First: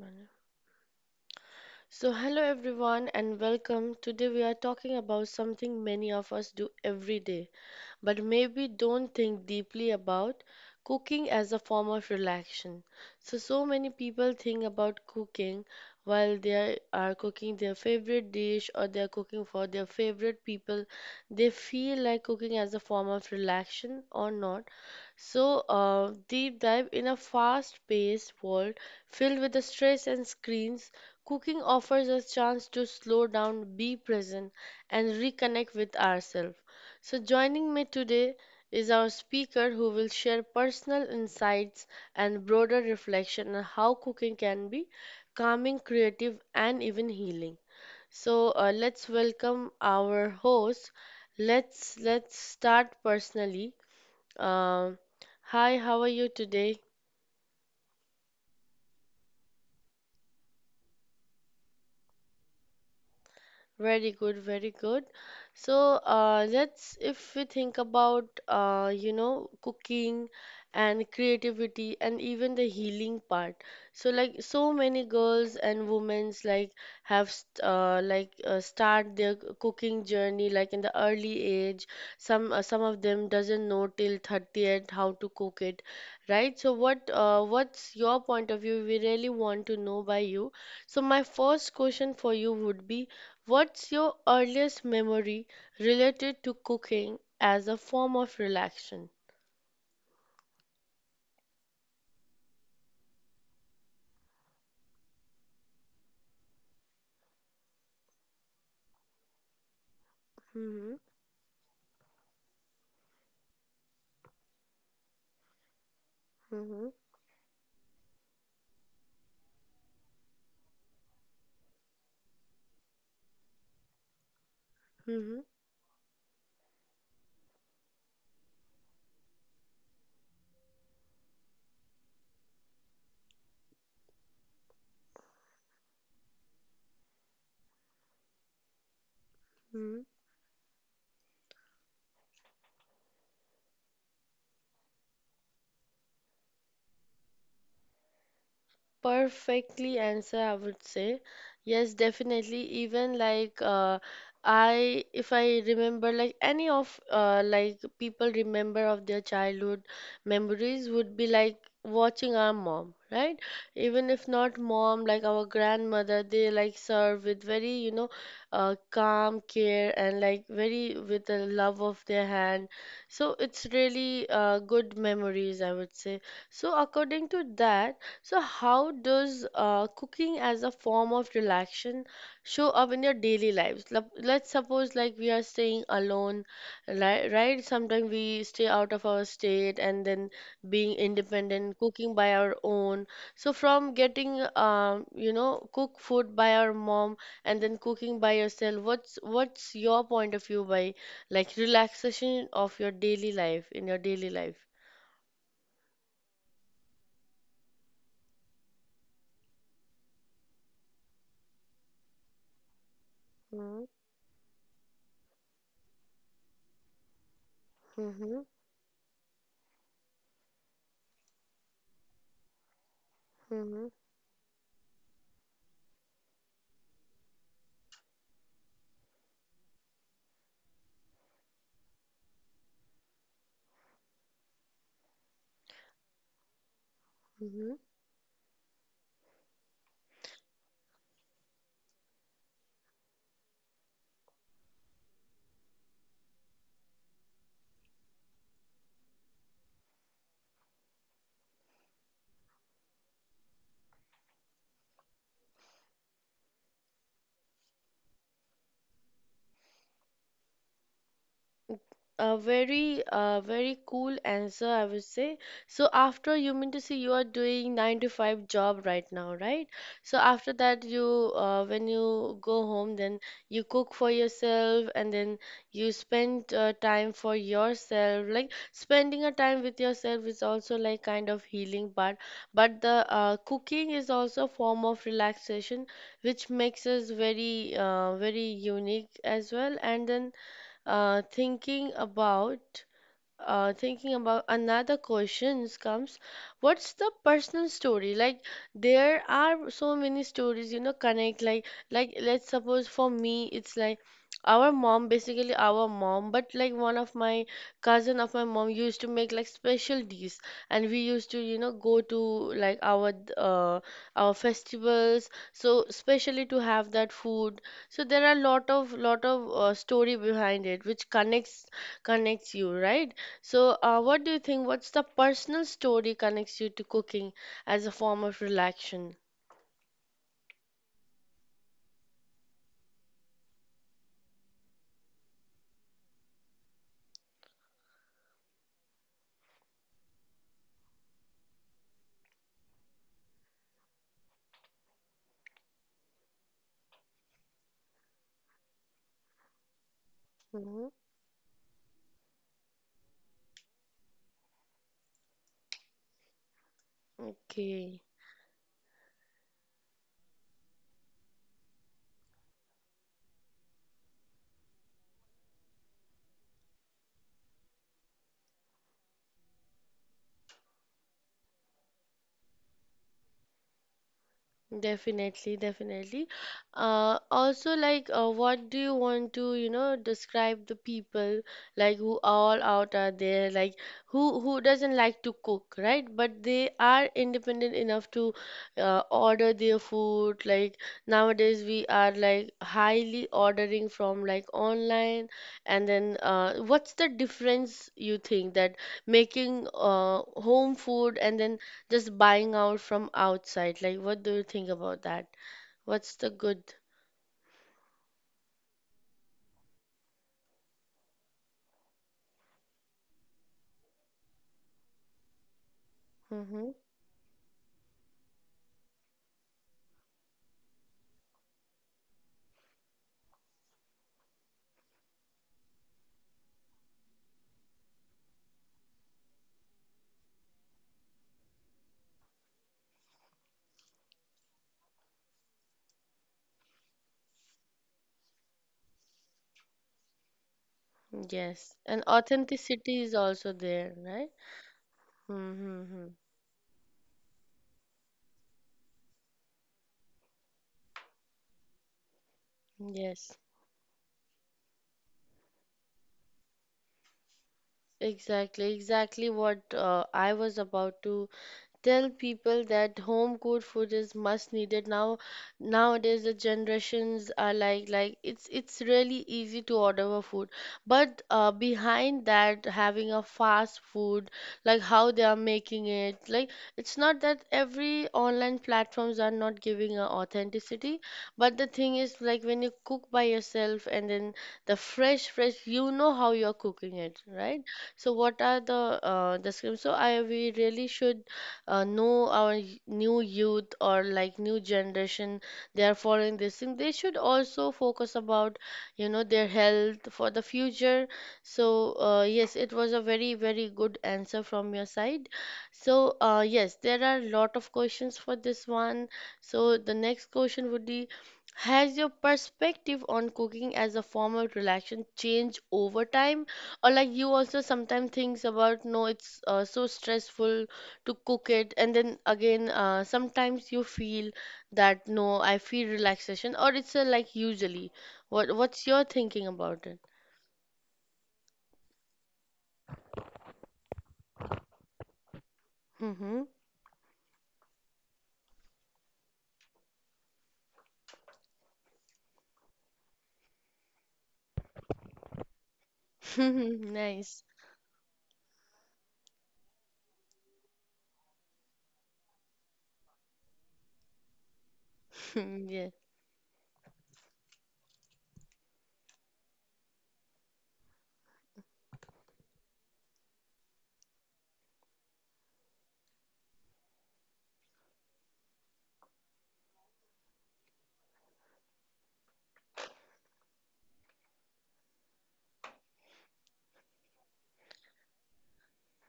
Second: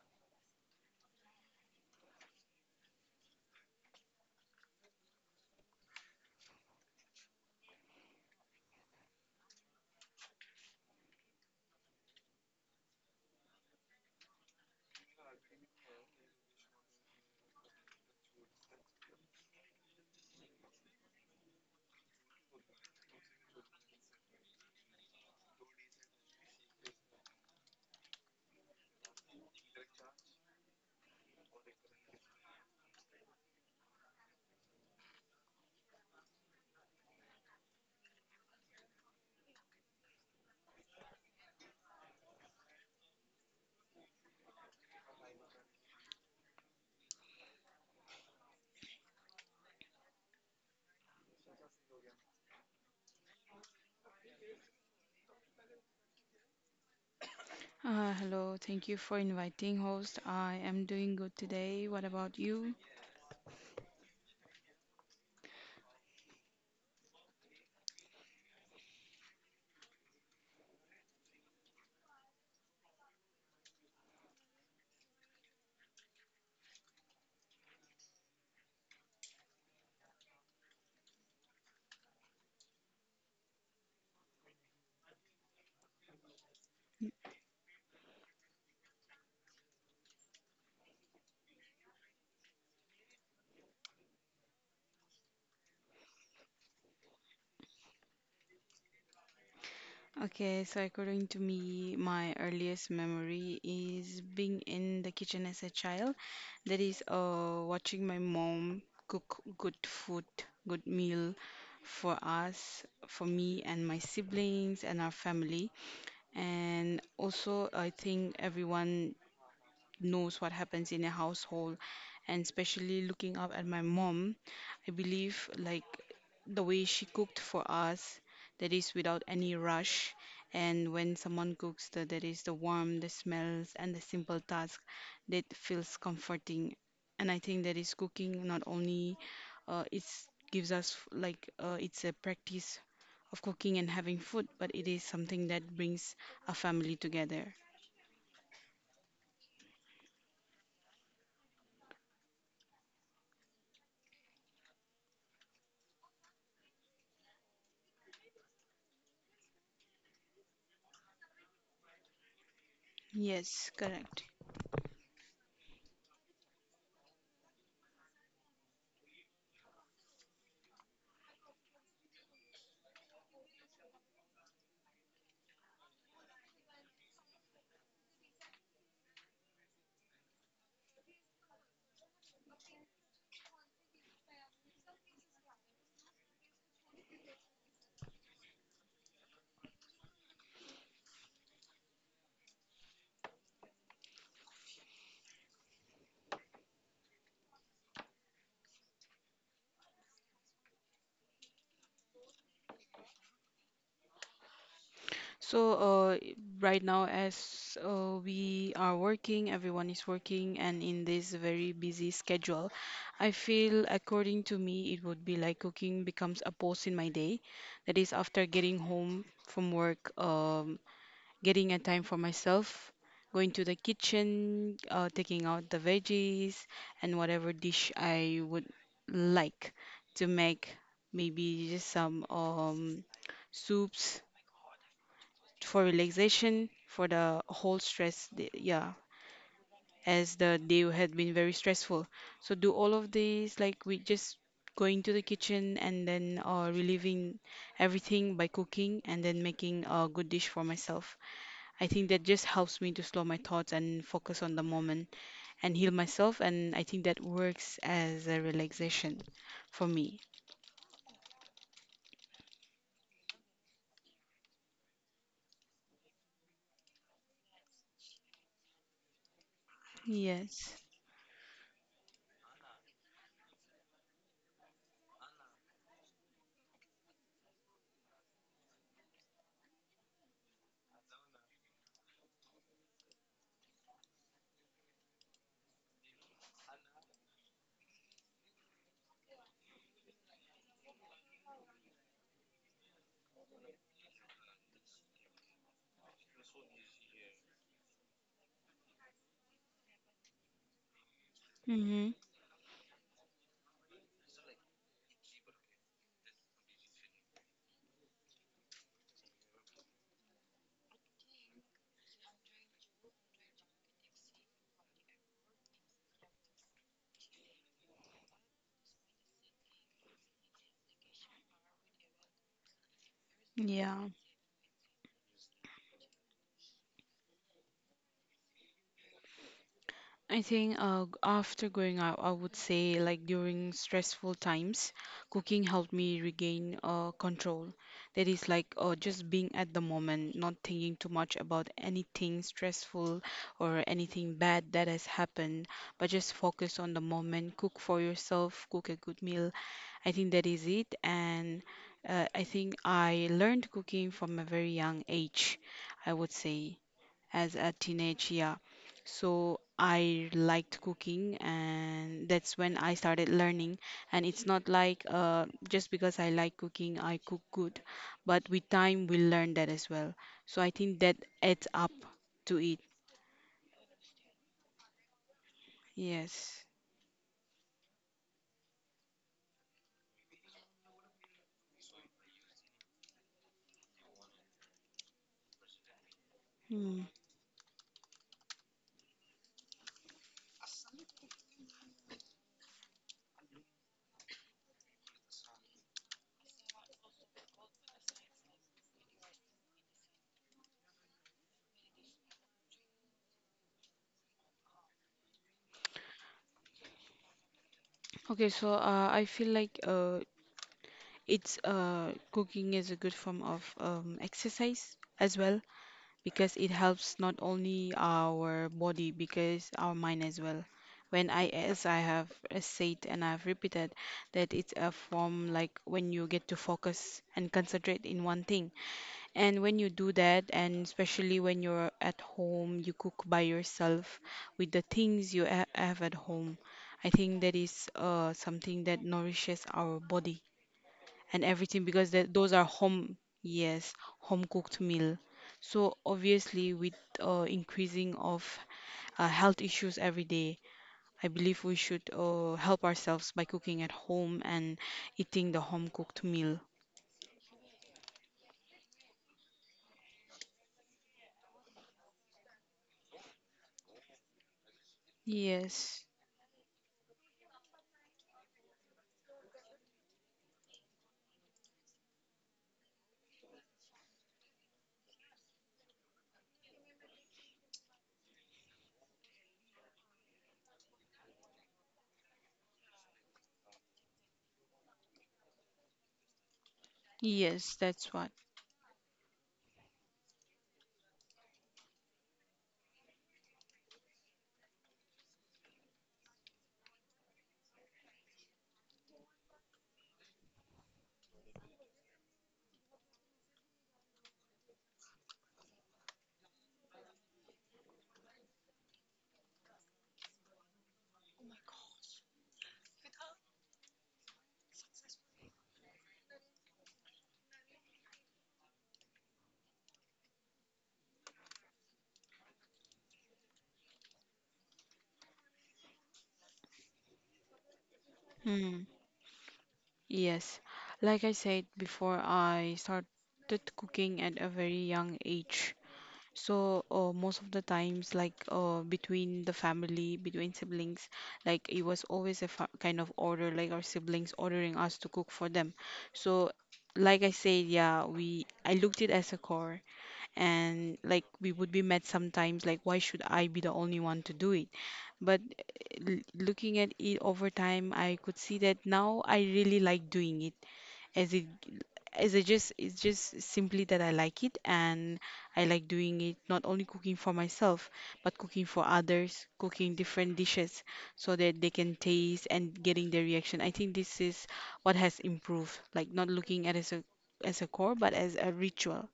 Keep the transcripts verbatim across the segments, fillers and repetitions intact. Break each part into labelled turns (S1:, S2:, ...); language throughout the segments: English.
S1: Manoj. So, hello everyone, and welcome. Today, we are talking about something many of us do every day, but maybe don't think deeply about cooking as a form of relaxation. So, so many people think about cooking while they are cooking their favorite dish or they are cooking for their favorite people. They feel like cooking as a form of relaxation or not. So, uh, deep dive in a fast-paced world filled with the stress and screens, cooking offers us chance to slow down, be present, and reconnect with ourselves. So, joining me today is our speaker who will share personal insights and broader reflection on how cooking can be calming, creative, and even healing. So, uh, let's welcome our host. Let's let's start personally. Um, hi, how are you today?
S2: Uh, hello, thank you for inviting, host. I am doing good today. What about you?
S1: Very good, very good. So, uh, let's, if we think about, uh, you know, cooking and creativity and even the healing part. So, like, so many girls and women's like have, st- uh, like, uh, start their c- cooking journey like in the early age. Some, uh, some of them doesn't know till thirtieth how to cook it, right? So, what, uh, what's your point of view? We really want to know by you. So, my first question for you would be: what's your earliest memory related to cooking as a form of relaxation?
S2: Okay, so according to me, my earliest memory is being in the kitchen as a child. That is, uh, watching my mom cook good food, good
S1: Mm-hmm.
S2: meal for us, for me and my siblings and our family.
S1: Mm-hmm.
S2: And also, I think everyone knows what happens in a household, and especially looking up at my mom, I believe, like, the way she cooked for us, that is, without any rush. And when someone cooks, the, that is the warmth, the smells, and the simple task that feels comforting. And I think that is cooking. Not only uh, it
S1: Hmm.
S2: gives us, like, uh, it's a practice of cooking and having food, but it is something that brings a family together.
S1: Perfectly answer, I would say. Yes, definitely. Even like uh, I, if I remember, like any of uh, like people remember of their childhood memories would be like watching our mom, right?
S2: Yes,
S1: Even
S2: correct.
S1: if not mom, like our grandmother, they like serve with very, you know, uh, calm care and like very with the love of their hand. So it's really uh, good memories, I would say. So according to that. So, how does uh, cooking as a form of relaxation show up in your daily lives? Lep- Let's suppose like we are staying alone, right? Right? Sometimes we stay out of our state and then being independent, cooking by our own. So, from getting um, you know, cook food by our mom and then cooking by yourself, what's what's your point of view by like relaxation of your daily life in your daily life?
S2: So, uh, right now, as uh, we are working, everyone is working, and in this very busy schedule, I feel,
S1: Mm-hmm.
S2: according to me, it would be like cooking becomes a pause in my day. That is, after
S1: Mm-hmm.
S2: getting home from work, um, getting a time for myself, going to the kitchen, uh, taking out the veggies and whatever dish I would like to make, maybe just some um, soups for relaxation, for the whole
S1: Mm-hmm.
S2: stress the- yeah. As the day had been very stressful, so do all of these, like, we just going to the kitchen and then uh, relieving everything by cooking and then making a good dish for myself. I think that just helps me to slow my thoughts and focus on the moment, and heal myself, and I think that works as a relaxation for me.
S1: A very, uh, very cool answer, I would say. So after you mean to say you are doing nine to five job right now, right? So after
S2: Yes.
S1: that, you uh, when you go home, then you cook for yourself, and then you spend uh, time for yourself. Like spending a time with yourself is also like kind of healing part, but the uh, cooking is also a form of relaxation, which makes us very, uh, very unique as well. And then uh, thinking about uh, thinking about another questions comes: what's the personal story, like there are so many stories you know connect, like
S2: Mm-hmm.
S1: like let's suppose for me it's like our mom basically our mom, but like one of my cousin of my mom used to make like special dish, and we used to you know go to like our uh, our festivals, so especially to have that food. So there are lot of lot of uh, story behind it, which connects connects you, right? So,
S2: Yeah.
S1: uh, what do you think? What's the personal story connects you to cooking as a form of relaxation?
S2: I think, uh, after growing up, I would say, like, during stressful times, cooking helped me regain uh, control. That is, like, uh, just being at the moment, not thinking too much about anything stressful or anything bad that has happened, but just focus on the moment, cook for yourself, cook a good meal. I think that is it.
S1: Mhm.
S2: And uh, I think I learned cooking from a very young age, I would say, as a
S1: Okay.
S2: teenage, yeah. So I liked cooking, and that's when I started learning. And it's not like uh, just because I like cooking, I cook good, but with time, we learn that as well. So I think that adds up to it.
S1: Definitely, definitely.
S2: Yes.
S1: Uh, also, like, uh, what do you want to, you know, describe the people, like who all out are there, like who who doesn't like to cook, right? But they
S2: Hmm.
S1: are independent enough to uh, order their food. Like nowadays, we are like highly ordering from like online, and then uh, what's the difference you think that making uh, home food and then just buying out from outside. Like, what do you think about that? What's the good?
S2: Okay, so uh, I feel like, uh, it's uh, cooking is a good form of um, exercise as well, because it
S1: Mm-hmm.
S2: helps not only our body, because our mind as well. When I, as I have uh, said, and I've repeated that it's a form, like, when you get to focus and concentrate in one thing, and when you do that, and especially when you're at home, you cook by yourself with the things you ha- have at home. I think that is uh, something that nourishes our body and
S1: Yes.
S2: everything, because
S1: And
S2: that, those are
S1: authenticity
S2: home,
S1: is also
S2: yes,
S1: there, right?
S2: home cooked meal.
S1: Mm-hmm.
S2: So
S1: Mm-hmm.
S2: obviously, with uh, increasing of uh, health issues every day, I believe we should uh, help ourselves
S1: Yes.
S2: by cooking at home and eating the home cooked meal.
S1: Exactly, exactly what uh, I was about to tell people that home cooked food is much needed now.
S2: Yes,
S1: Nowadays, the generations are like like, it's it's really easy to order a food, but uh, behind that, having a fast food, like how they are making it, like it's not that every online platforms are not giving a authenticity, but the thing is like when you cook by yourself and then the fresh fresh, you know how you're cooking it, right?
S2: yes, that's
S1: So
S2: what.
S1: what are the uh, the schemes? So I we really should uh, know our y- new youth or like new generation, they are following this thing, they should also focus about you know their health for the future. So uh, yes, it was a very very good answer from your side. So uh, yes, there are a lot of questions for this one. So the next question would be: has your perspective on cooking as a form of relaxation changed over time? Or like you also sometimes thinks about no, it's uh, so stressful to cook it, and then again uh, sometimes you feel that no, I feel relaxation, or it's a, like usually, what
S2: Hmm.
S1: what's your thinking about it?
S2: Yes, like I said before, I started cooking at a very young age.
S1: Mm-hmm.
S2: So, uh, most of the times, like, uh, between the family, between siblings, like, it was always a fa kind of order, like, our siblings ordering us to cook for them. So, like I
S1: Nice.
S2: said, yeah, we I looked it as a chore, and, like, we would be mad sometimes, like, why should I be the only one to do it? But, uh,
S1: Yeah.
S2: l- looking at it over time, I could see that now I really like doing it. Is it is it just it's just simply that I like it, and I like doing it, not only cooking for myself but cooking for others, cooking different dishes so that they can taste, and getting their reaction. I think this is what has improved, like, not looking at it as a as a core but as a ritual.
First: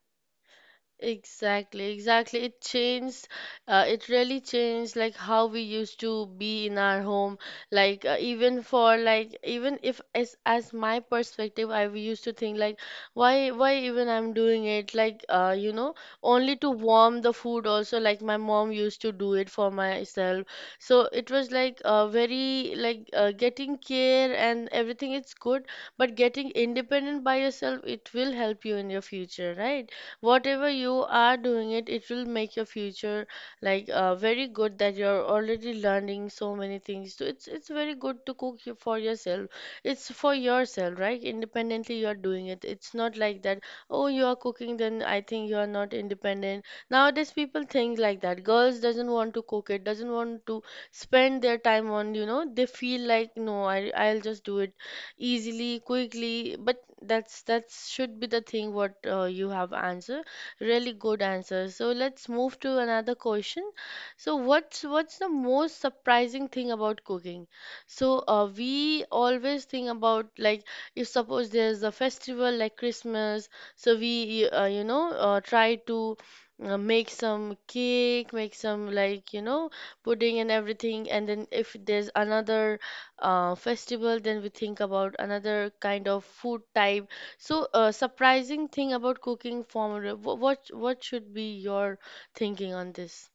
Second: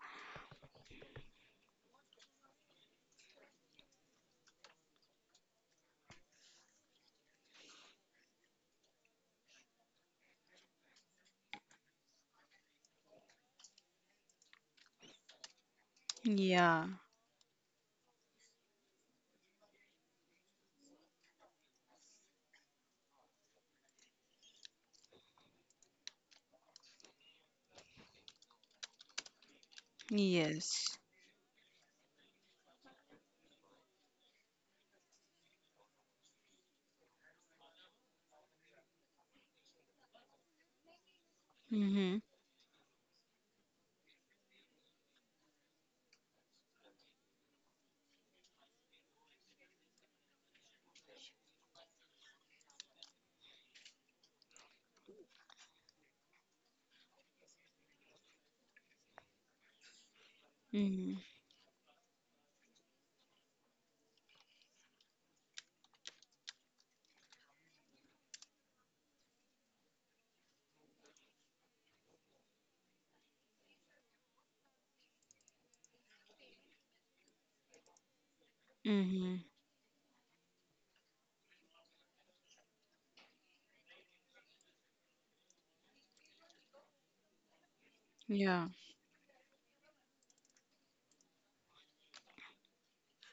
S1: Exactly, exactly. It changed, uh, it really changed like how we used to be in our home. Like uh, even for like even if as as my perspective, I used to think like why why even I'm doing it, like uh you know only to
S2: Yeah.
S1: warm the food, also like my mom used to do it for myself. So it was like uh very, like uh, getting care and everything, it's good, but getting independent by yourself, it will help you in your future, right? Whatever you
S2: Yes.
S1: are doing it it will make your future like uh, very good, that you're already learning so many things. So it's it's very good to cook y- for yourself. It's for yourself, right? Independently
S2: Mm-hmm.
S1: you're doing it, it's not like that oh, you are cooking then I think you are not independent. Nowadays people think like that girls doesn't want to cook, it doesn't want to spend their time on, you know they feel like no, I, i'll just do it easily, quickly. But that's that should be the thing what uh, you have answered. Really
S2: Mm-hmm.
S1: good answer. So let's move to another question. So what's what's the most surprising thing about cooking? So uh, we always think about like, if suppose there's a festival like Christmas, so we uh, you know uh, try to uh, make some cake, make some, like
S2: Mm-hmm.
S1: you know pudding and everything, and then if there's another uh, festival, then we think about another kind of food type. So uh, surprising
S2: Yeah.
S1: thing about cooking formula, wh- what what should be your thinking on this?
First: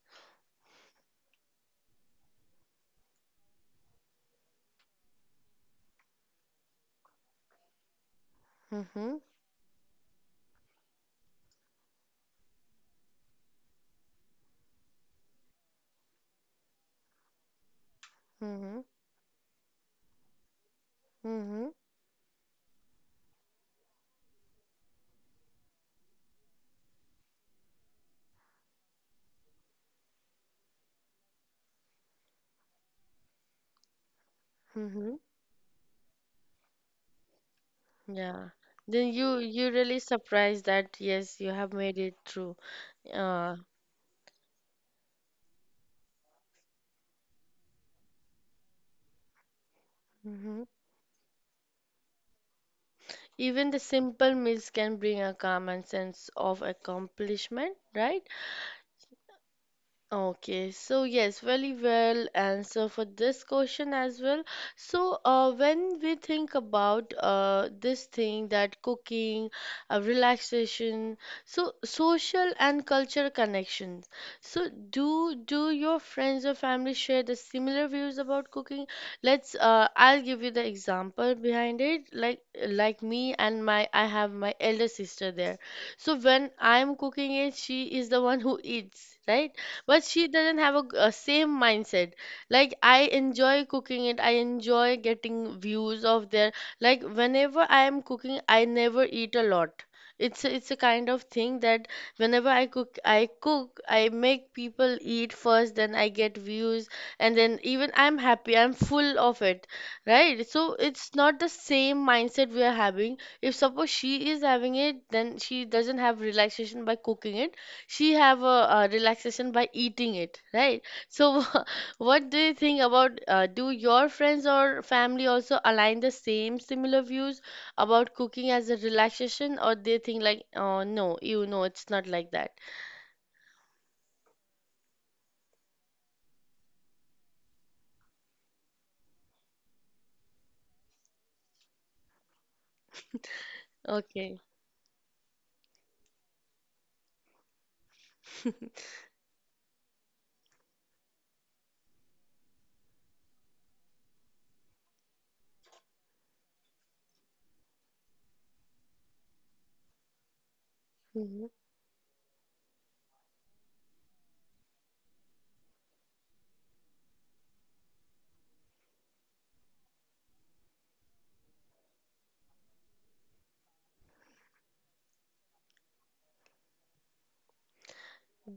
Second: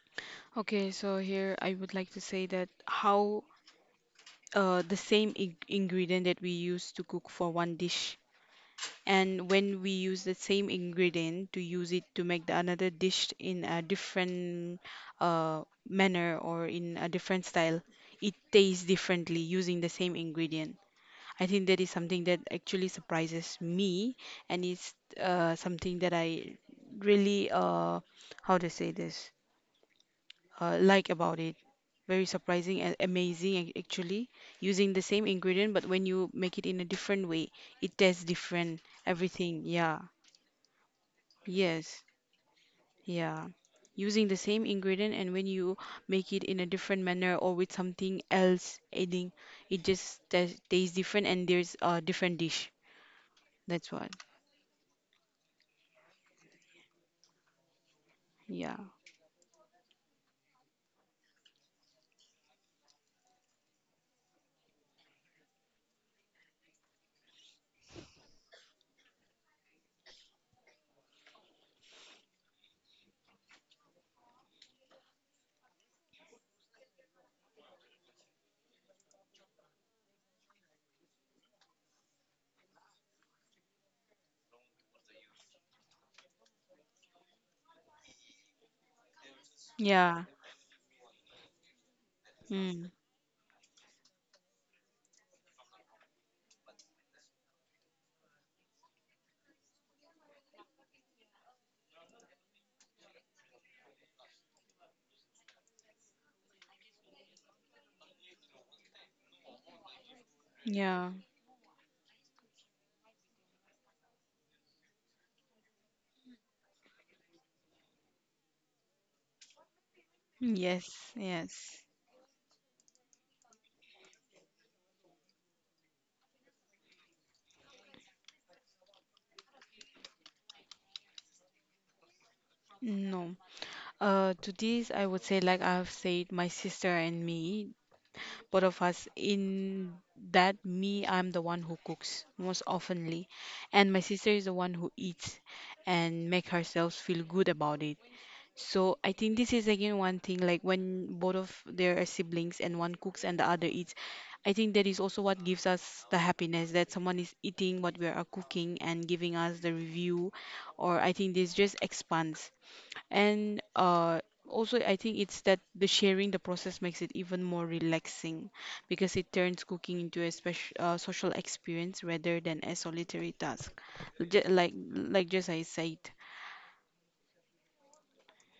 S2: Okay, so here I would like to say that how uh, the same ing- ingredient that we use to cook for one dish,
S1: Mm-hmm.
S2: and when we use the same ingredient to use it to make the another dish in a different uh, manner or in a different style, it
S1: Mm-hmm.
S2: tastes differently using the same ingredient. I think
S1: Mm-hmm.
S2: that is something that actually surprises me, and it's uh, something that I really, uh, how to say this, uh, like, about it. Very surprising and amazing, ac- actually, using the
S1: Mm-hmm.
S2: same ingredient, but when you make it in a different way, it tastes
S1: Yeah,
S2: different.
S1: then you
S2: Everything,
S1: you really
S2: yeah,
S1: surprised that yes, you have made
S2: yes,
S1: it through.
S2: yeah.
S1: uh,
S2: Using the same ingredient, and when you make it in a different manner or with something else adding, it just tas-
S1: hmm
S2: tastes different, and there's a different dish.
S1: even the
S2: That's what,
S1: simple meals can bring a calm and sense of accomplishment, right?
S2: yeah,
S1: Okay, so yes, very well answer for this question as well. So, uh, when we think about uh, this thing that cooking, uh, relaxation, so social and cultural connections. So, do do your friends or family share the similar views about cooking? Let's. Uh, I'll give you the example behind it. Like like me and my, I have my elder sister there. So when I'm cooking it, she is the one who eats, right? But
S2: yeah,
S1: she doesn't have a, g- a same mindset, like
S2: mm,
S1: I enjoy cooking it, I enjoy getting views of their, like whenever I am cooking, I never eat a lot. It's a, it's a kind of thing that whenever i cook i cook, I make people eat first, then I get views, and then even I'm happy, I'm full of it, right? So it's
S2: yeah.
S1: not the same mindset we are having. If suppose she is having it, then she doesn't have relaxation by cooking it, she have a, uh relaxation by eating it, right?
S2: Yes,
S1: So
S2: yes.
S1: what do you think about, uh, do your friends or family also align the same similar views about cooking as a relaxation, or they think like oh no, you know, it's not like that?
S2: No. Uh, to this, I would say, like I've said, my sister and me, both of us, in that, me, I'm the one who cooks most oftenly, and my sister
S1: Okay.
S2: is the one who eats and make herself feel good about it. So I think this is again one thing, like, when both of their siblings, and one cooks and the other eats, I think that is also what gives us the happiness that someone is eating what we are cooking and giving us the review, or I think
S1: Mm-hmm.
S2: this just expands, and uh, also, I think it's that the sharing the process makes it even more relaxing, because it turns cooking into a special uh, social experience rather than a solitary task. Ju- like like just I said.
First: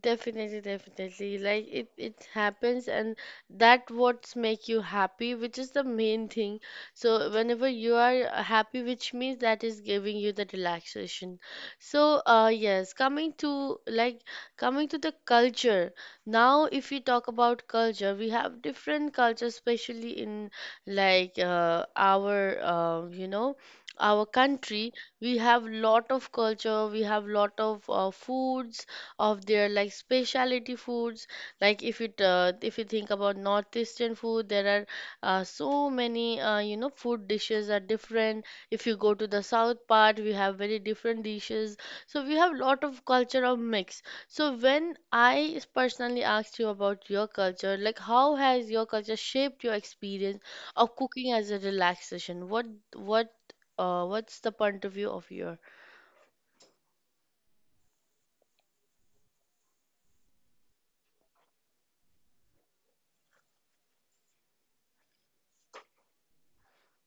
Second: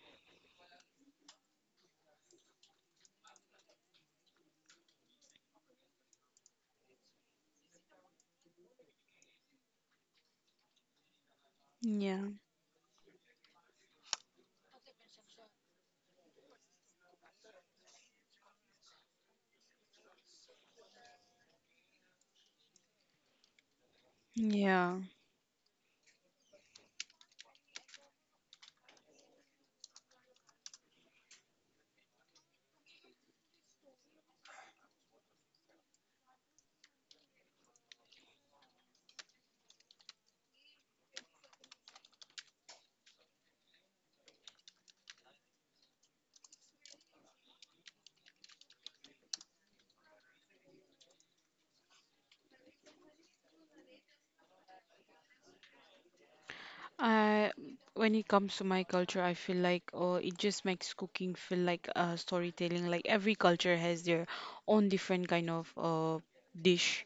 S1: Definitely, definitely. Like it, it happens, and that what's make you happy, which is the main thing. So whenever you are happy, which means that is giving you the relaxation. So,
S2: Yeah,
S1: uh, yes, coming to like coming to the culture. Now, if we talk about culture, we have different cultures, especially in like uh, our uh, you know our
S2: yeah.
S1: country. We have lot of culture. We have lot of uh, foods of their like specialty foods. Like if you uh, if you think about northeastern food, there are uh, so many uh, you know food dishes are different. If you go to the south part, we have very different dishes. So we have lot of culture of mix. So when I personally asked you about your culture, like how has your culture shaped your experience of cooking as a relaxation, what what uh, what's the point of view of your?
S2: I When it comes to my culture, I feel like, oh, it just makes cooking feel like uh, storytelling. Like, every culture has their own different kind of uh, dish.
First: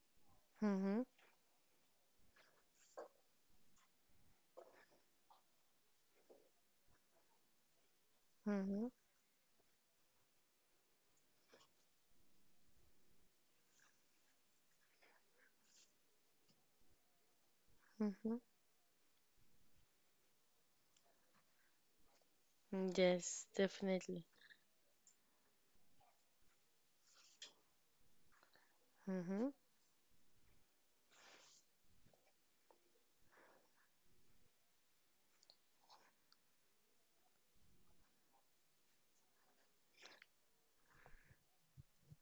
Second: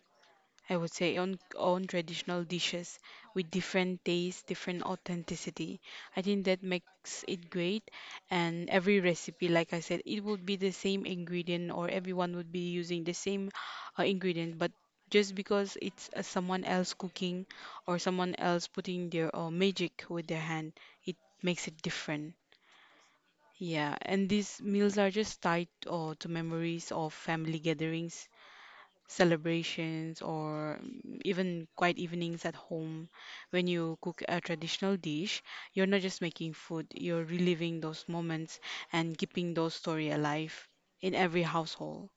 S2: I would
S1: Mm-hmm.
S2: say, on on traditional dishes with different taste, different authenticity. I think that makes it great. And
S1: Mm-hmm.
S2: every recipe, like I said, it would be the same ingredient, or everyone would be using the same uh, ingredient, but just because it's uh, someone else cooking or someone else putting their uh, magic with their hand, it makes it different.
S1: Mm. Yes,
S2: Yeah,
S1: definitely.
S2: and these meals are just tied uh, to memories of family gatherings,
S1: Hmm.
S2: celebrations, or mm, even quiet evenings at home. When you cook a traditional dish, you're not just making food, you're reliving those moments and keeping those story alive in every household.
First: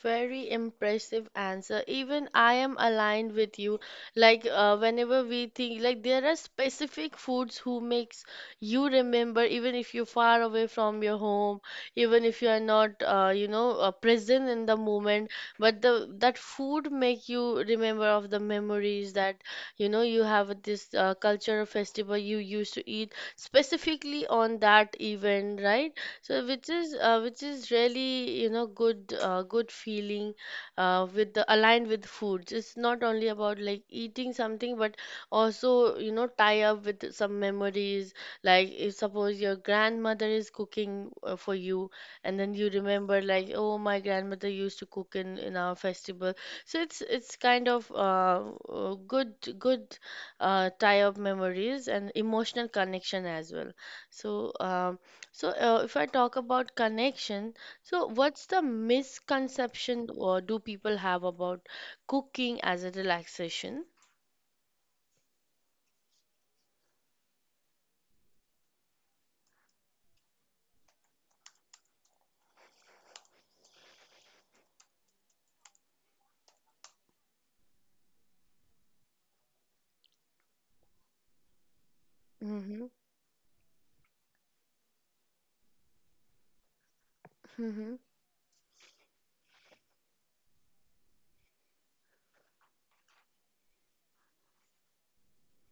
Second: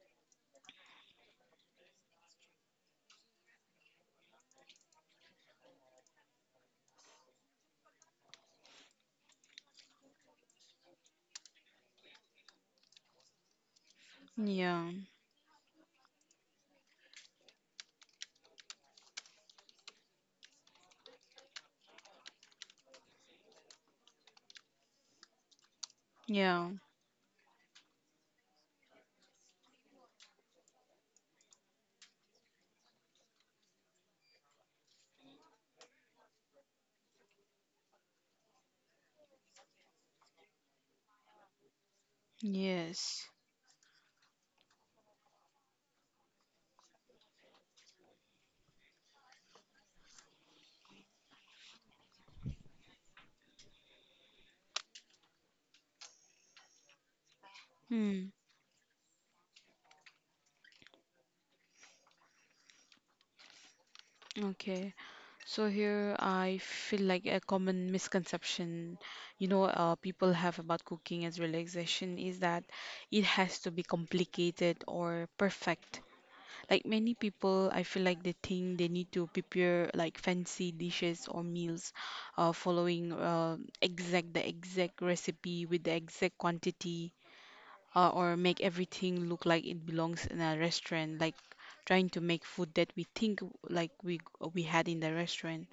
S1: Very impressive answer. Even I am aligned with you. Like uh, whenever we think, like there are specific foods who makes you remember, even if you're far away from your home, even if you are not, uh, you know, uh, present in
S2: Yeah.
S1: the moment. But the that food make you remember of the memories that you know you have with this uh, cultural festival you used to eat specifically on that event, right? So
S2: Yeah.
S1: which is uh, which is really you know good uh, good feeling uh, with the aligned with foods. It's not only about like eating something, but also you know tie up with some memories. Like if suppose your grandmother is cooking uh, for you and then you remember
S2: Yes.
S1: like, oh, my grandmother used to cook in in our festival. So it's it's kind of uh, uh, good good uh, tie up memories and emotional connection as well. So um, so, uh, if I talk about connection, so
S2: Hmm.
S1: what's the misconception or do people have about cooking as a relaxation?
S2: Okay. So here I feel like a common misconception, you know, uh, people have about cooking as relaxation is that it has to be complicated or perfect. Like, many people, I feel like they think they need to prepare like fancy dishes or meals, uh,
S1: Mm-hmm.
S2: following uh, exact the exact recipe with the exact quantity, uh, or make everything look like it belongs in a restaurant, like trying to make food that we think, like, we we had in the restaurant,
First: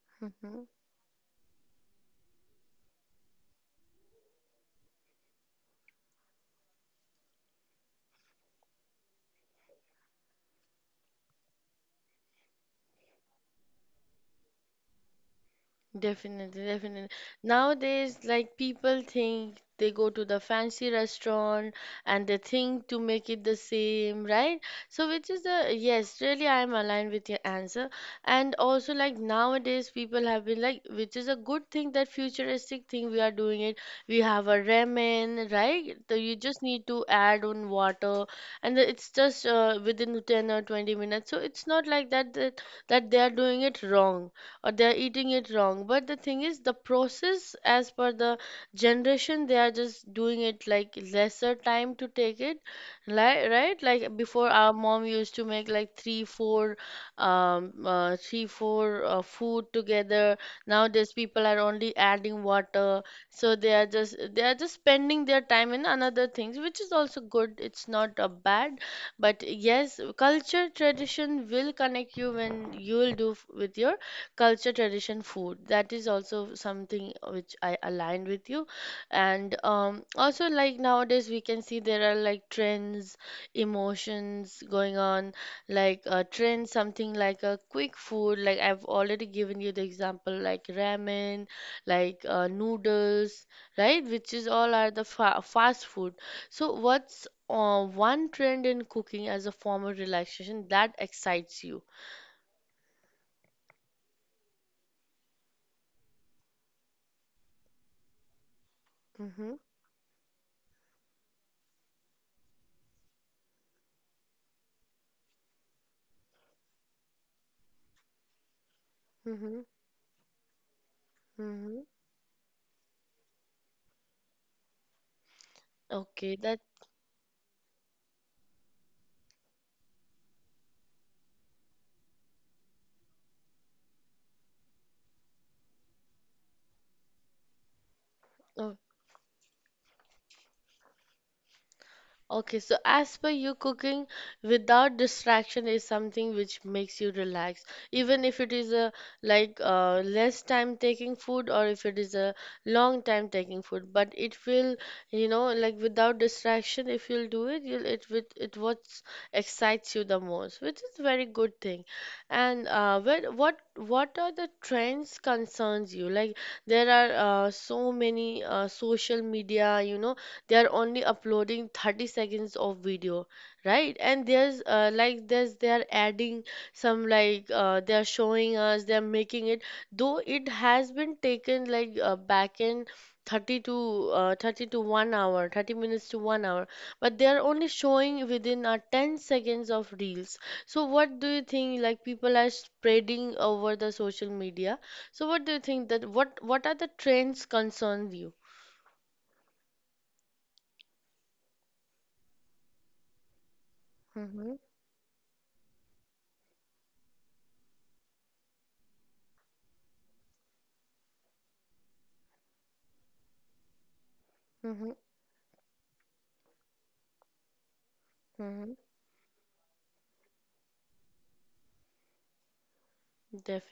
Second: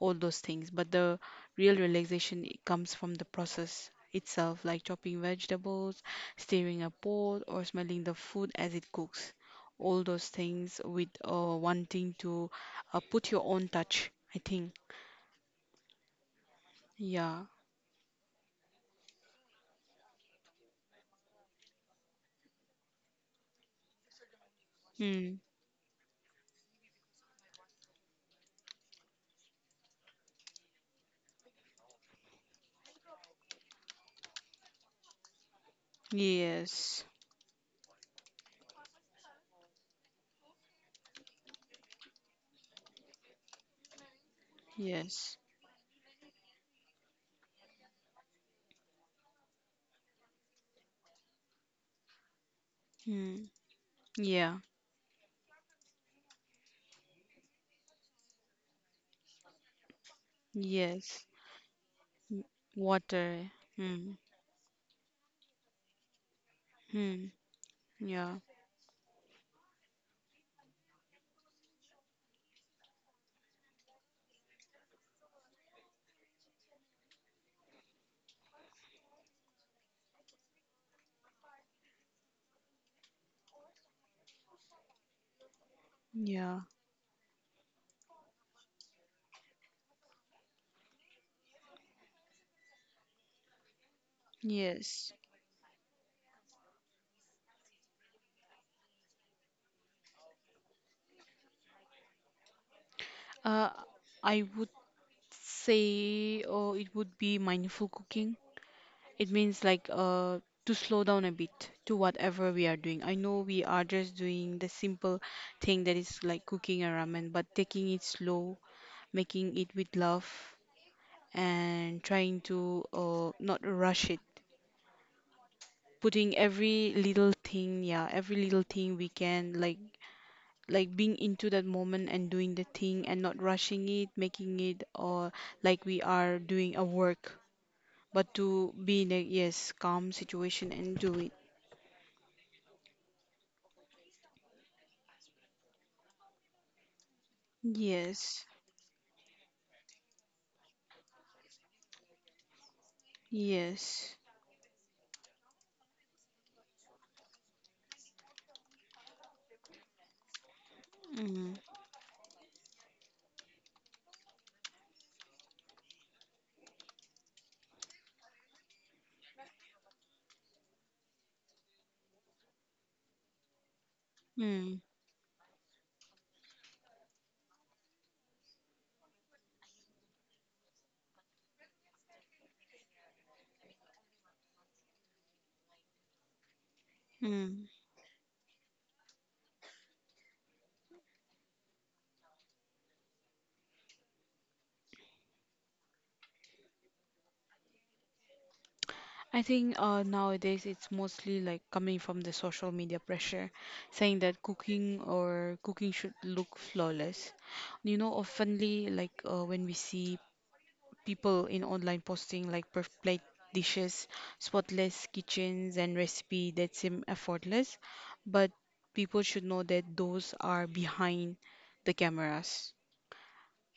S2: all those
S1: Mm-hmm.
S2: things. But the real relaxation, it comes from the process itself, like chopping vegetables, stirring a pot, or smelling the food as it cooks. All those things, with uh, wanting to uh, put your own touch, I think.
S1: Definitely, definitely.
S2: Yeah.
S1: Nowadays, like people think they go to the fancy restaurant and they think to make it the same, right? So, which
S2: Mm.
S1: is the, yes, really, I am aligned with your answer. And also, like nowadays, people have been like, which is a good thing, that futuristic thing we are doing it. We have a ramen, right? So you just need
S2: Yes.
S1: to add on water, and it's just uh, within ten or twenty minutes. So it's not like that that, that they are doing it wrong or they're eating
S2: Yes.
S1: it wrong, but the thing is the process as per the generation they are just doing it like lesser time to take it,
S2: Mm.
S1: like, right, like before
S2: Yeah.
S1: our mom used to make like three four um uh, three four uh, food together. Nowadays
S2: Yes.
S1: people are only
S2: W-
S1: adding water.
S2: Water.
S1: So they are
S2: Hmm.
S1: just they are just spending their time in another things, which is also
S2: Hmm.
S1: good, it's not a
S2: Yeah.
S1: bad. But yes, culture tradition will connect you when you will do f- with your culture tradition food. That is also something which I aligned with you. And um, also, like nowadays we can see there are like trends, emotions going on, like a
S2: Yeah.
S1: trend, something like a quick food. Like I've already given you the example, like ramen, like uh, noodles, right, which is all are the
S2: Yes.
S1: fa- fast food. So what's uh, one trend in cooking as a form of relaxation that excites you?
S2: Uh, I would say, oh, it would be mindful cooking. It
S1: Mm-hmm.
S2: means, like, uh to slow down a bit to whatever we are doing. I know we are just doing the simple thing, that is, like, cooking a ramen, but taking it slow, making it with love,
S1: Mm-hmm.
S2: and trying to uh not rush it. Putting
S1: Okay, that.
S2: every little thing, yeah, every little thing we can, like like being into that moment and doing the thing and not rushing it, making it, or like we are doing a work, but to
S1: Oh,
S2: be in a, yes, calm situation and do it.
S1: okay. So as per you, cooking without distraction is something which makes you relax, even if
S2: Yes.
S1: it is a, like uh, less time taking food, or if it is a long time taking food.
S2: Yes.
S1: But it will, you know, like without distraction, if you'll do it, you'll it with it what excites you the most, which is very
S2: Mm.
S1: good thing. And uh, where what what are the trends concerns you? Like there are uh, so many uh, social media, you know they are only uploading thirty seconds of video, right. And there's
S2: Mm.
S1: uh, like there's they're adding some, like uh, they're showing us, they're making it though it has been taken like uh, back in thirty to uh, thirty to one hour, thirty minutes to one hour, but they're
S2: Mm.
S1: only showing within uh, ten seconds of reels. So what do you think, like people are spreading over the social media, so what do you think that what what are the trends concern you?
S2: I think, uh, nowadays it's mostly like coming from the social media pressure, saying that
S1: Mm-hmm.
S2: cooking, or cooking should look flawless. You know, oftenly like, uh, when we see people in online posting like perfect plate dishes, spotless kitchens, and recipe that seem effortless. But
S1: Mm-hmm.
S2: people should know that those are behind the cameras.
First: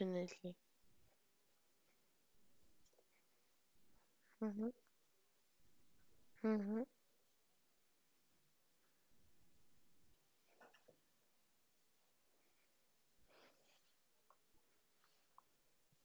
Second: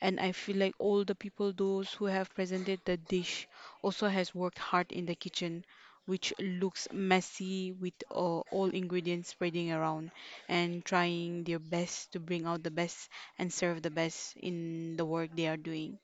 S2: And I feel like all the people, those who have presented the dish, also has worked hard in the kitchen, which
S1: Mm-hmm.
S2: looks messy with uh, all ingredients spreading around, and trying their best to bring out the best and serve the best in the work they are doing.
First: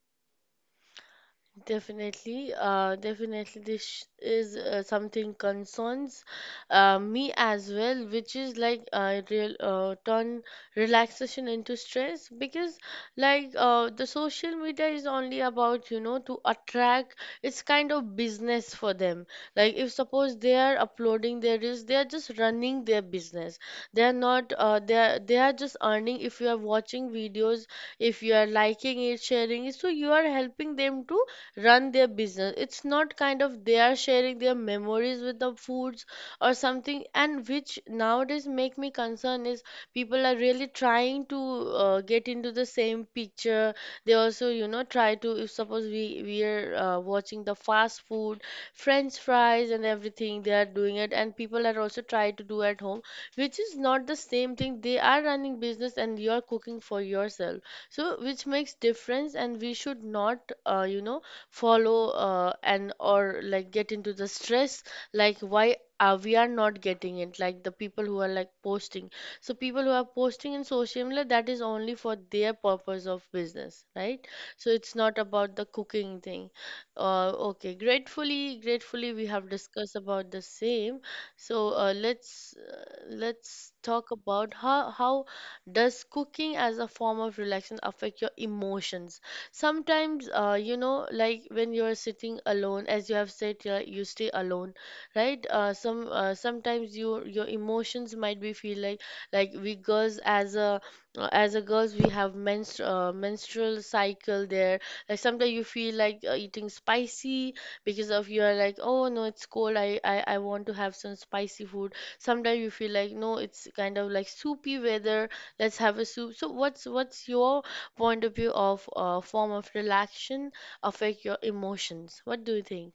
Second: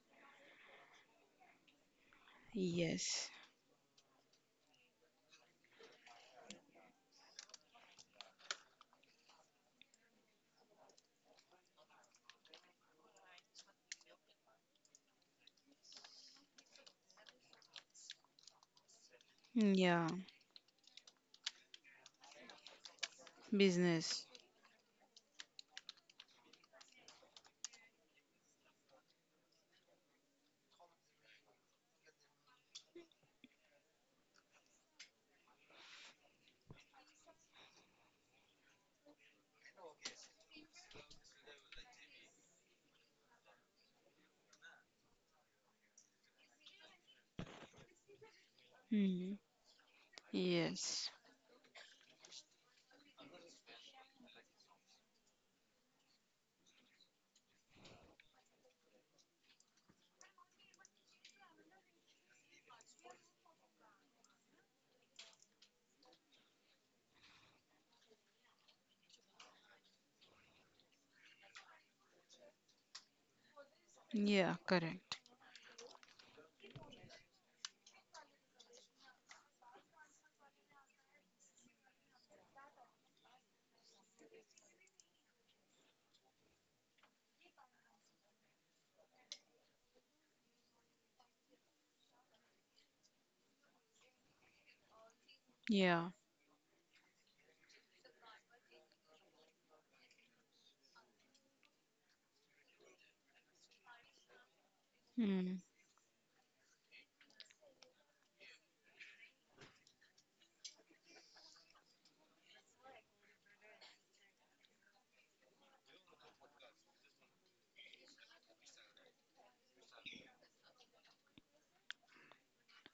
S1: Definitely, uh,
S2: Yes.
S1: definitely, this is uh, something concerns uh, me as well, which is like uh, real uh, turn relaxation into stress, because like uh, the social media is only about, you know to attract. It's kind of business for them. Like if
S2: Yeah.
S1: suppose they are uploading their reels, they are just running their business. They are
S2: Business.
S1: not. Uh, they are they are just earning. If you are watching videos, if you are liking it, sharing it, so you are helping them to run their business. It's not kind of they are sharing their memories with the foods or something. And which nowadays make me concern is people are really trying to uh, get into the same picture. They also you know try to, if suppose we we are uh, watching the fast food, french
S2: Mm.
S1: fries and everything, they are doing
S2: Yes.
S1: it and people are also trying to do at home, which is not the same thing. They are running business and you are cooking for yourself, so which makes difference. And we should not, uh, you know follow, uh, and or like get into the stress, like why are we are not getting it like the people who are like posting. So people who are posting in social media, that is only for their purpose of business, right?
S2: Yeah,
S1: So it's not
S2: correct.
S1: about the cooking thing. Uh, okay, gratefully gratefully we have discussed about the same. So uh, let's uh, let's talk about how how does cooking as a form of relaxation affect your emotions. Sometimes, uh, you know like when you are sitting alone, as you have said, uh, you stay alone, right. Uh, some
S2: Yeah.
S1: uh, sometimes you your emotions might be feel like like we girls, as a uh, as a girls we have menstru- uh, menstrual cycle there. Like sometimes
S2: Mm.
S1: you feel like uh, eating spicy, because of you're like, oh no, it's cold, I, I i want to have some spicy food. Sometimes you feel like, no, it's kind of like soupy weather, let's have a soup. So what's what's your point of view of a form of relaxation affect your emotions? What do you think?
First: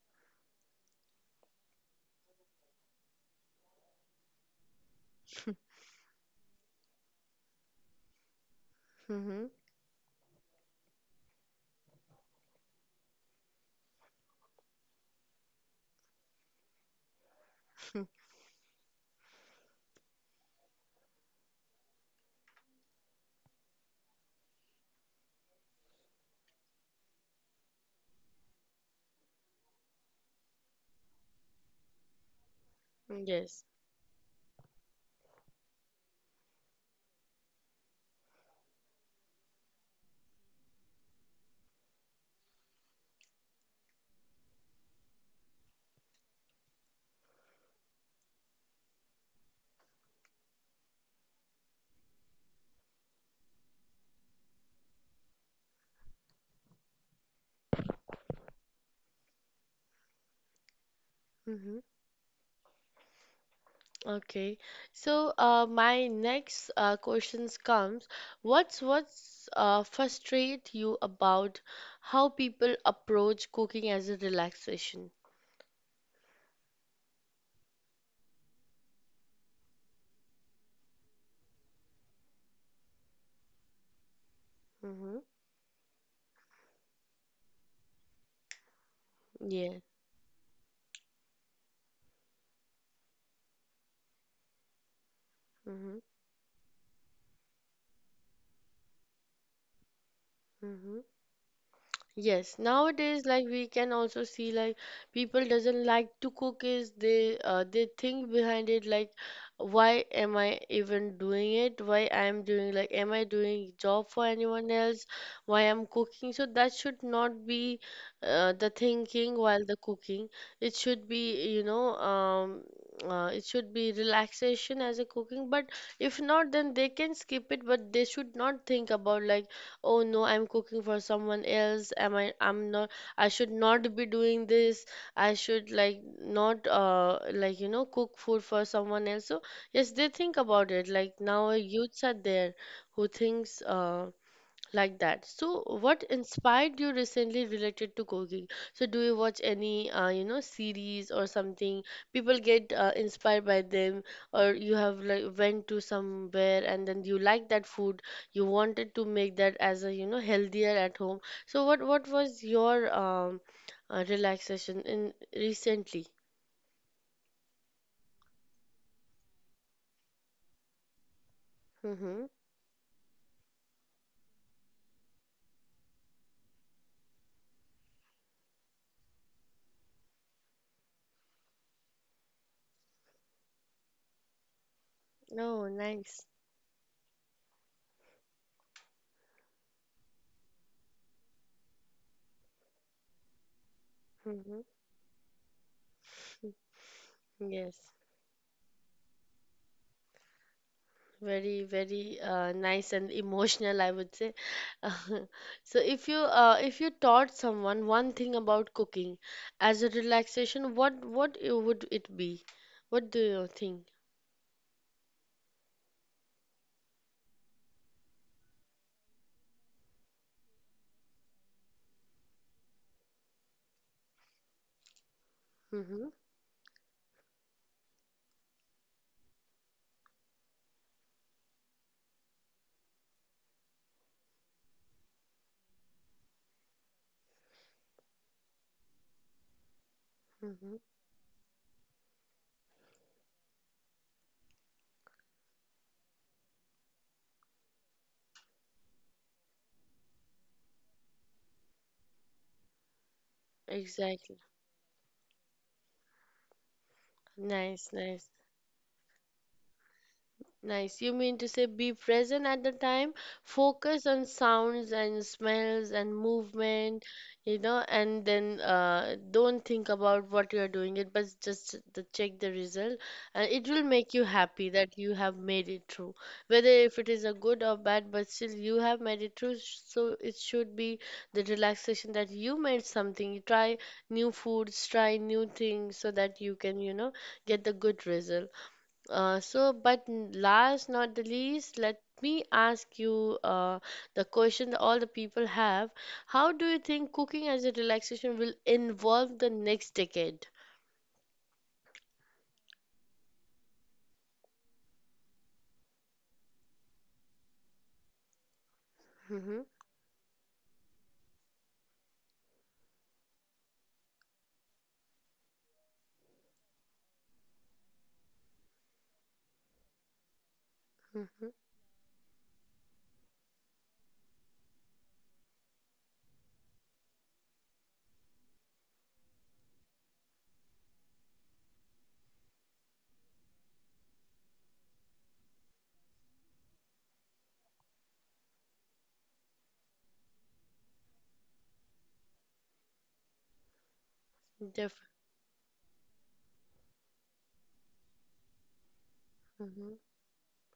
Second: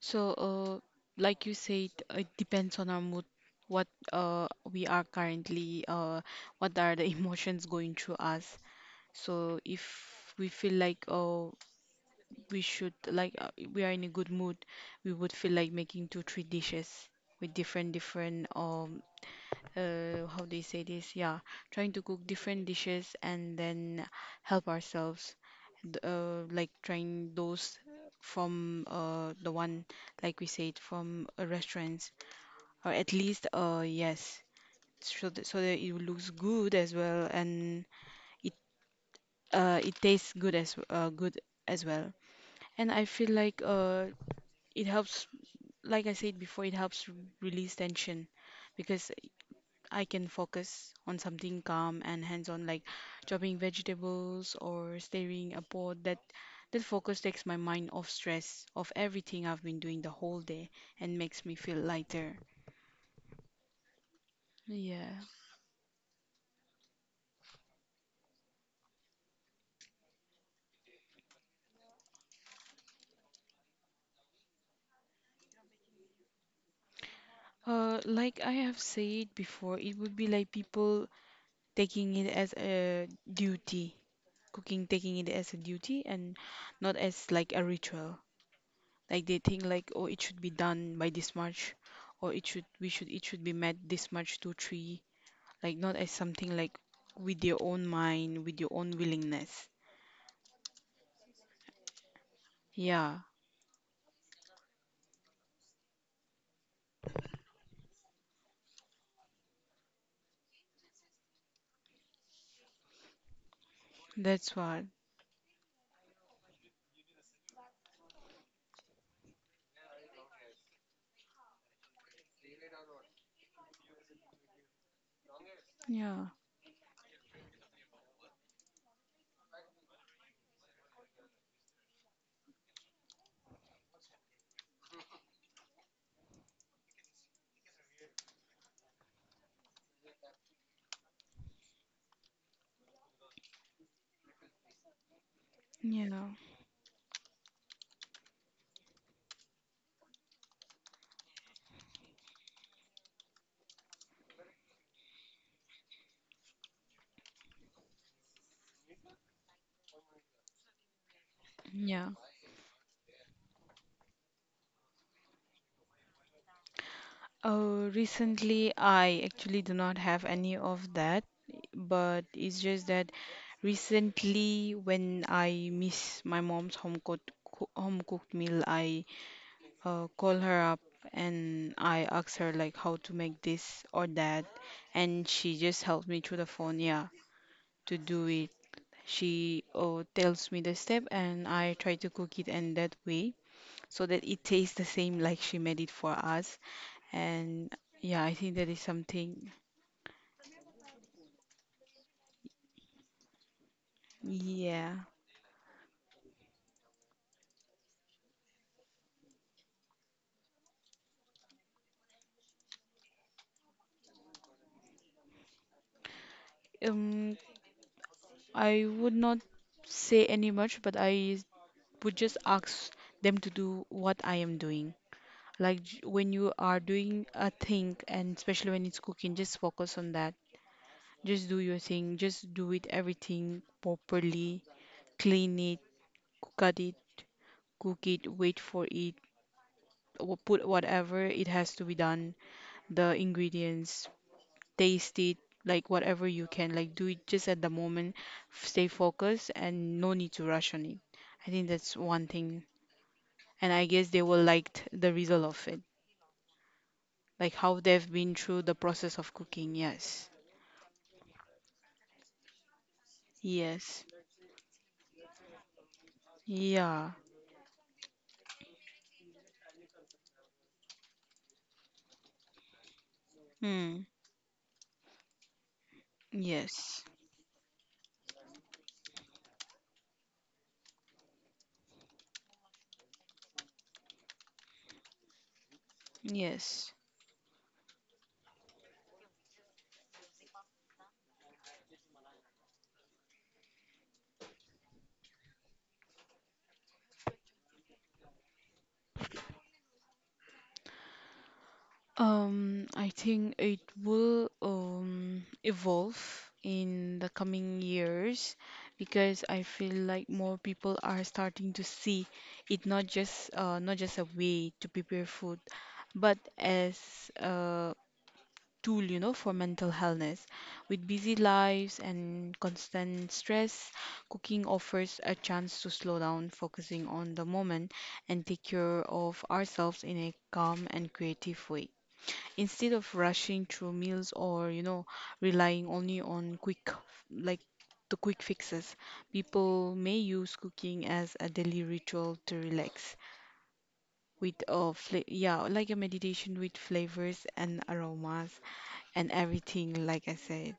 S2: So, uh, like you said, it depends on our mood, what uh we are currently, uh what are the emotions going through us.
S1: Mm-hmm.
S2: So if we feel like oh we should like uh, we are in a good mood, we would feel like making two, three dishes with different different um uh, how do you say this? Yeah, trying to cook different dishes and then help ourselves, th- uh, like trying those from uh, the one, like we said, from uh, restaurants, or at least,
S1: Yes.
S2: uh, yes, so that, so that it looks good as well, and it uh, it tastes good as uh, good as well. And I feel like uh, it helps, like I said before, it helps r- release tension, because I can focus on something calm and hands-on, like chopping vegetables or stirring a pot. That that focus takes my mind off stress, of everything I've been doing the whole day, and makes me feel
S1: Mm-hmm.
S2: lighter.
S1: Okay.
S2: Yeah.
S1: So, uh, my next uh, questions comes. What's what's uh, frustrate you about how people approach cooking as a relaxation?
S2: Uh, like I have said before, it would be like people taking it as a duty, cooking taking
S1: Mm-hmm.
S2: it as a duty, and not as like a ritual. Like they think
S1: Yeah.
S2: like, oh, it should be done by this much, or it should we should it should be met this much two three, like not
S1: Mm-hmm.
S2: as something like with your own mind, with your own willingness.
S1: Mm-hmm. Yes,
S2: Yeah,
S1: nowadays, like we can also see like people doesn't like to cook is they uh, they think behind it, like, why am I even doing it? Why I'm doing, like, am I doing job for
S2: that's
S1: anyone
S2: what.
S1: else? Why I'm cooking? So that should not be uh, the thinking while the cooking. It should be you know um uh, it should be relaxation as a cooking. But if
S2: Yeah,
S1: not, then they can skip it. But they should not think about like, oh no, I'm cooking for someone else, am I, I'm not, I should not be doing this, I should like not uh like you know cook food for someone else. So yes, they think about it like, now youths are there who thinks uh like that. So what
S2: yeah,
S1: inspired you recently related to cooking? So do you watch any, uh, you know, series or something? People get uh, inspired by them, or you have like went to somewhere and then you like that food, you wanted to make that as a, you know, healthier at home. So what what
S2: yeah.
S1: was your um, uh, relaxation in recently?
S2: Uh, recently, I actually do not have any of that, but
S1: Mm-hmm.
S2: it's just that recently, when I miss my mom's home cooked home cooked meal, I uh, call her up and I ask her like how to make this or that, and she
S1: Oh,
S2: just helped me
S1: nice.
S2: through the phone, yeah, to do it. She uh, tells me the step, and I try to cook it in that way so that it
S1: Mm-hmm.
S2: tastes the same like she made it for us.
S1: Yes.
S2: And yeah, I think that is something.
S1: Very, very uh, nice and emotional, I would say.
S2: Yeah.
S1: So if you uh, if you taught someone one thing about cooking as a relaxation, what what it would it be? What do you think?
S2: Um, I would not say any much, but I would just ask them to do what I am doing. Like j-
S1: Mm-hmm.
S2: when you are doing a thing, and especially when it's cooking, just focus on that. Just do your thing. Just do it everything properly. Clean it, cook at it. Cook it, wait for it, or put
S1: Mm-hmm.
S2: whatever it has to be done, the ingredients, taste it, like whatever you can, like do it just at the moment, f- stay focused, and no need to rush on it. I think that's one thing, and I guess they
S1: Exactly.
S2: will liked the result of it, like how
S1: Nice,
S2: they've
S1: nice.
S2: been through the process of cooking. Yes,
S1: Nice. You mean to say be present at the time,
S2: yes,
S1: focus on sounds and smells and movement,
S2: yeah.
S1: you know, and then uh, don't think about what you're doing it, but just the, check the result, and it will
S2: Hmm.
S1: make you happy that you have made it through. Whether if
S2: Yes,
S1: it is a good or bad, but still you have made it through, sh- so it should be the relaxation that you made something. You try new foods, try new things, so that you can,
S2: yes.
S1: you know, get the good result. Uh, so, but n- last not the least, let me ask you uh, the question that all the people have. How do you think cooking as a relaxation will involve the next decade?
S2: Um, I think it will um, evolve in the coming years, because
S1: Mm-hmm.
S2: I feel like more people are starting to see it not just uh, not just a way to prepare food, but as a tool, you know, for mental healthness. With busy
S1: Mm-hmm.
S2: lives and constant stress, cooking offers a chance to slow down, focusing on the moment and take care of ourselves in a calm and creative way, instead of rushing through meals, or you know, relying only on quick, like, the quick fixes. People may use cooking as a daily ritual to relax, with a
S1: def
S2: fla- yeah, like a meditation with flavors and aromas and
S1: Hmm.
S2: everything like I said.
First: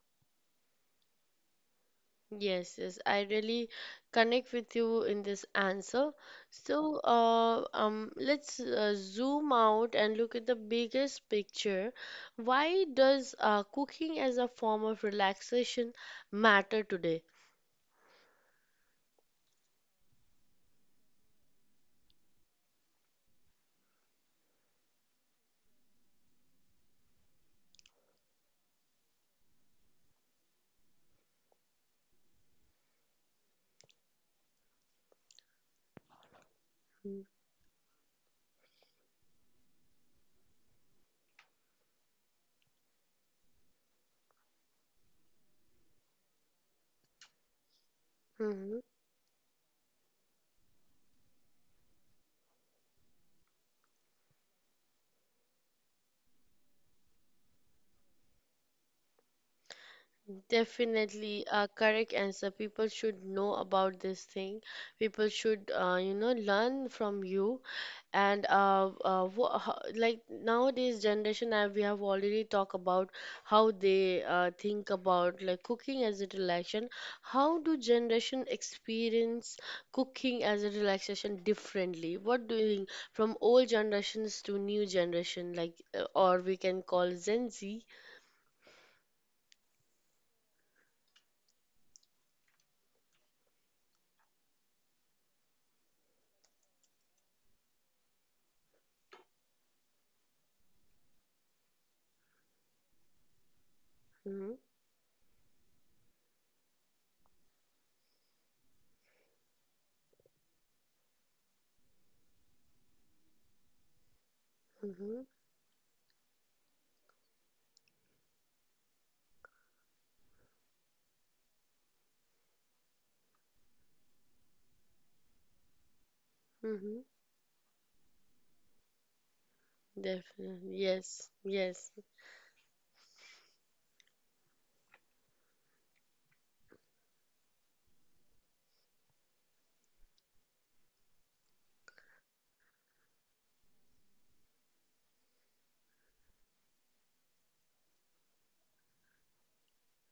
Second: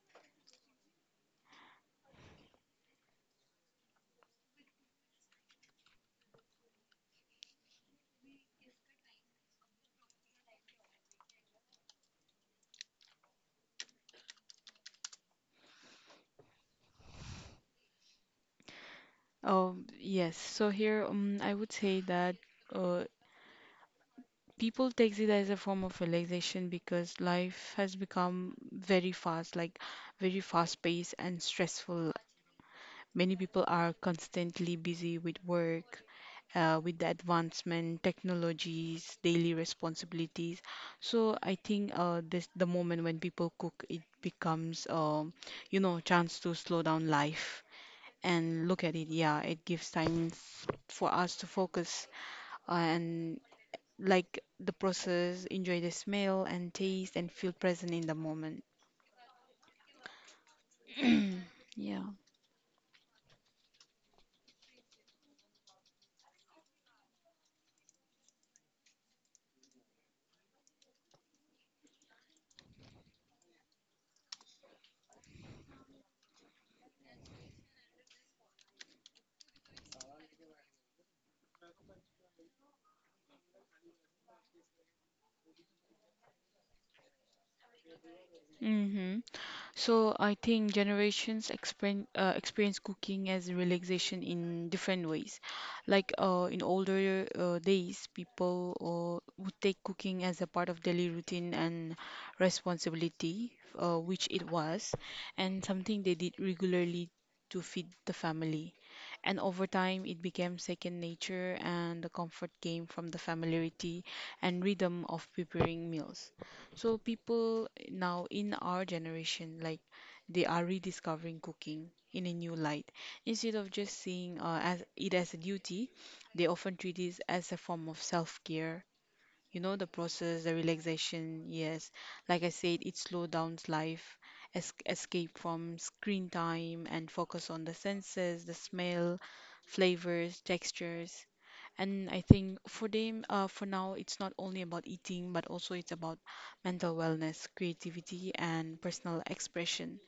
S1: Yes, yes, I really connect with you in this answer. So, uh, um, let's uh, zoom out and look at the biggest picture. Why does uh, cooking as a form of relaxation matter today?
S2: um yes, so here, um I would say that uh people takes it as a form of relaxation because life has become very fast, like very fast paced and stressful. Many people are constantly busy with work, uh, with the advancement, technologies, daily responsibilities. So I think uh, this, the moment when people cook, it becomes um, you know, chance to slow down life and
S1: Mhm.
S2: look at it. Yeah, it gives time f- for us to focus and like the process, enjoy the smell and taste, and feel present in the moment.
S1: Definitely a
S2: Yeah.
S1: correct answer. People should know about this thing. People should, uh, you know, learn from you. And uh, uh, wha- ho- like nowadays generation, uh, we have already talked about how they uh, think about, like, cooking as a relaxation. How do generation experience cooking as a relaxation differently? What do you think from old generations to new generation, like, uh, or we can call Gen Z?
S2: Mm-hmm. So I think generations experience uh, experience cooking as relaxation in different ways. Like uh, in older uh, days, people uh, would take cooking as a part of daily routine and responsibility, uh, which
S1: Mm-hmm.
S2: it was, and something they did regularly to feed the family. And over time, it became second nature, and the comfort came from the familiarity and rhythm
S1: Mm-hmm.
S2: of preparing meals. So people now in our generation, like, they are rediscovering cooking in a new light. Instead of just seeing uh, as it as a duty, they often treat it as a form of self-care, you know, the process, the
S1: Definitely. Yes.
S2: relaxation.
S1: Yes.
S2: Yes, like I said, it slows down life, es- escape from screen time, and focus on the senses, the smell, flavors, textures. And I think for them, uh, for now, it's not only about eating, but also it's about mental wellness, creativity, and personal expression.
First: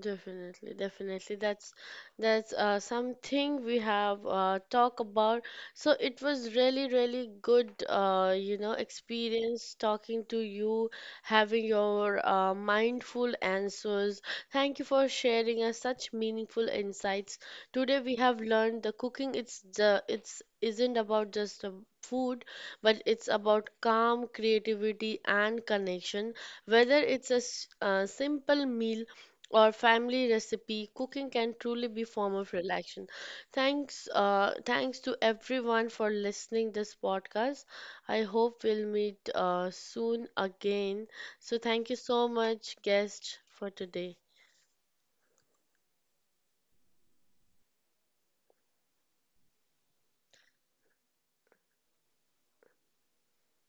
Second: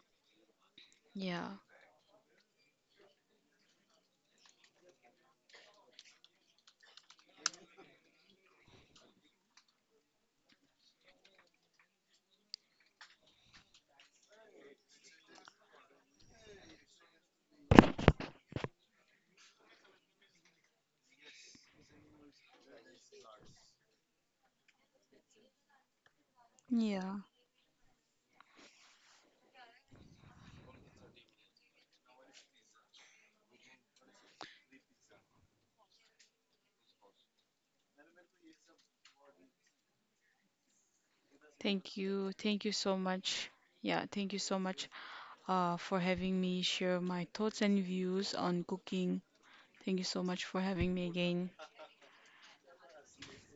S1: Definitely, definitely.
S2: Yeah.
S1: That's that's uh, something we have uh, talk about. So it was really, really good, uh, you know, experience talking to you, having your uh, mindful answers. Thank you for sharing us such meaningful insights. Today we have learned the cooking. It's the it's isn't about just the food, but it's about calm, creativity, and connection. Whether
S2: Yeah.
S1: it's a s- a simple meal or family recipe, cooking can truly be form of relaxation. Thanks, uh, thanks to everyone for listening this podcast. I hope we'll meet uh, soon again. So thank you
S2: Thank
S1: so
S2: you. Thank you
S1: much,
S2: so
S1: guest,
S2: much.
S1: for
S2: Yeah,
S1: today.
S2: thank you so much uh, for having me share my thoughts and views on cooking. Thank you so much for having me again.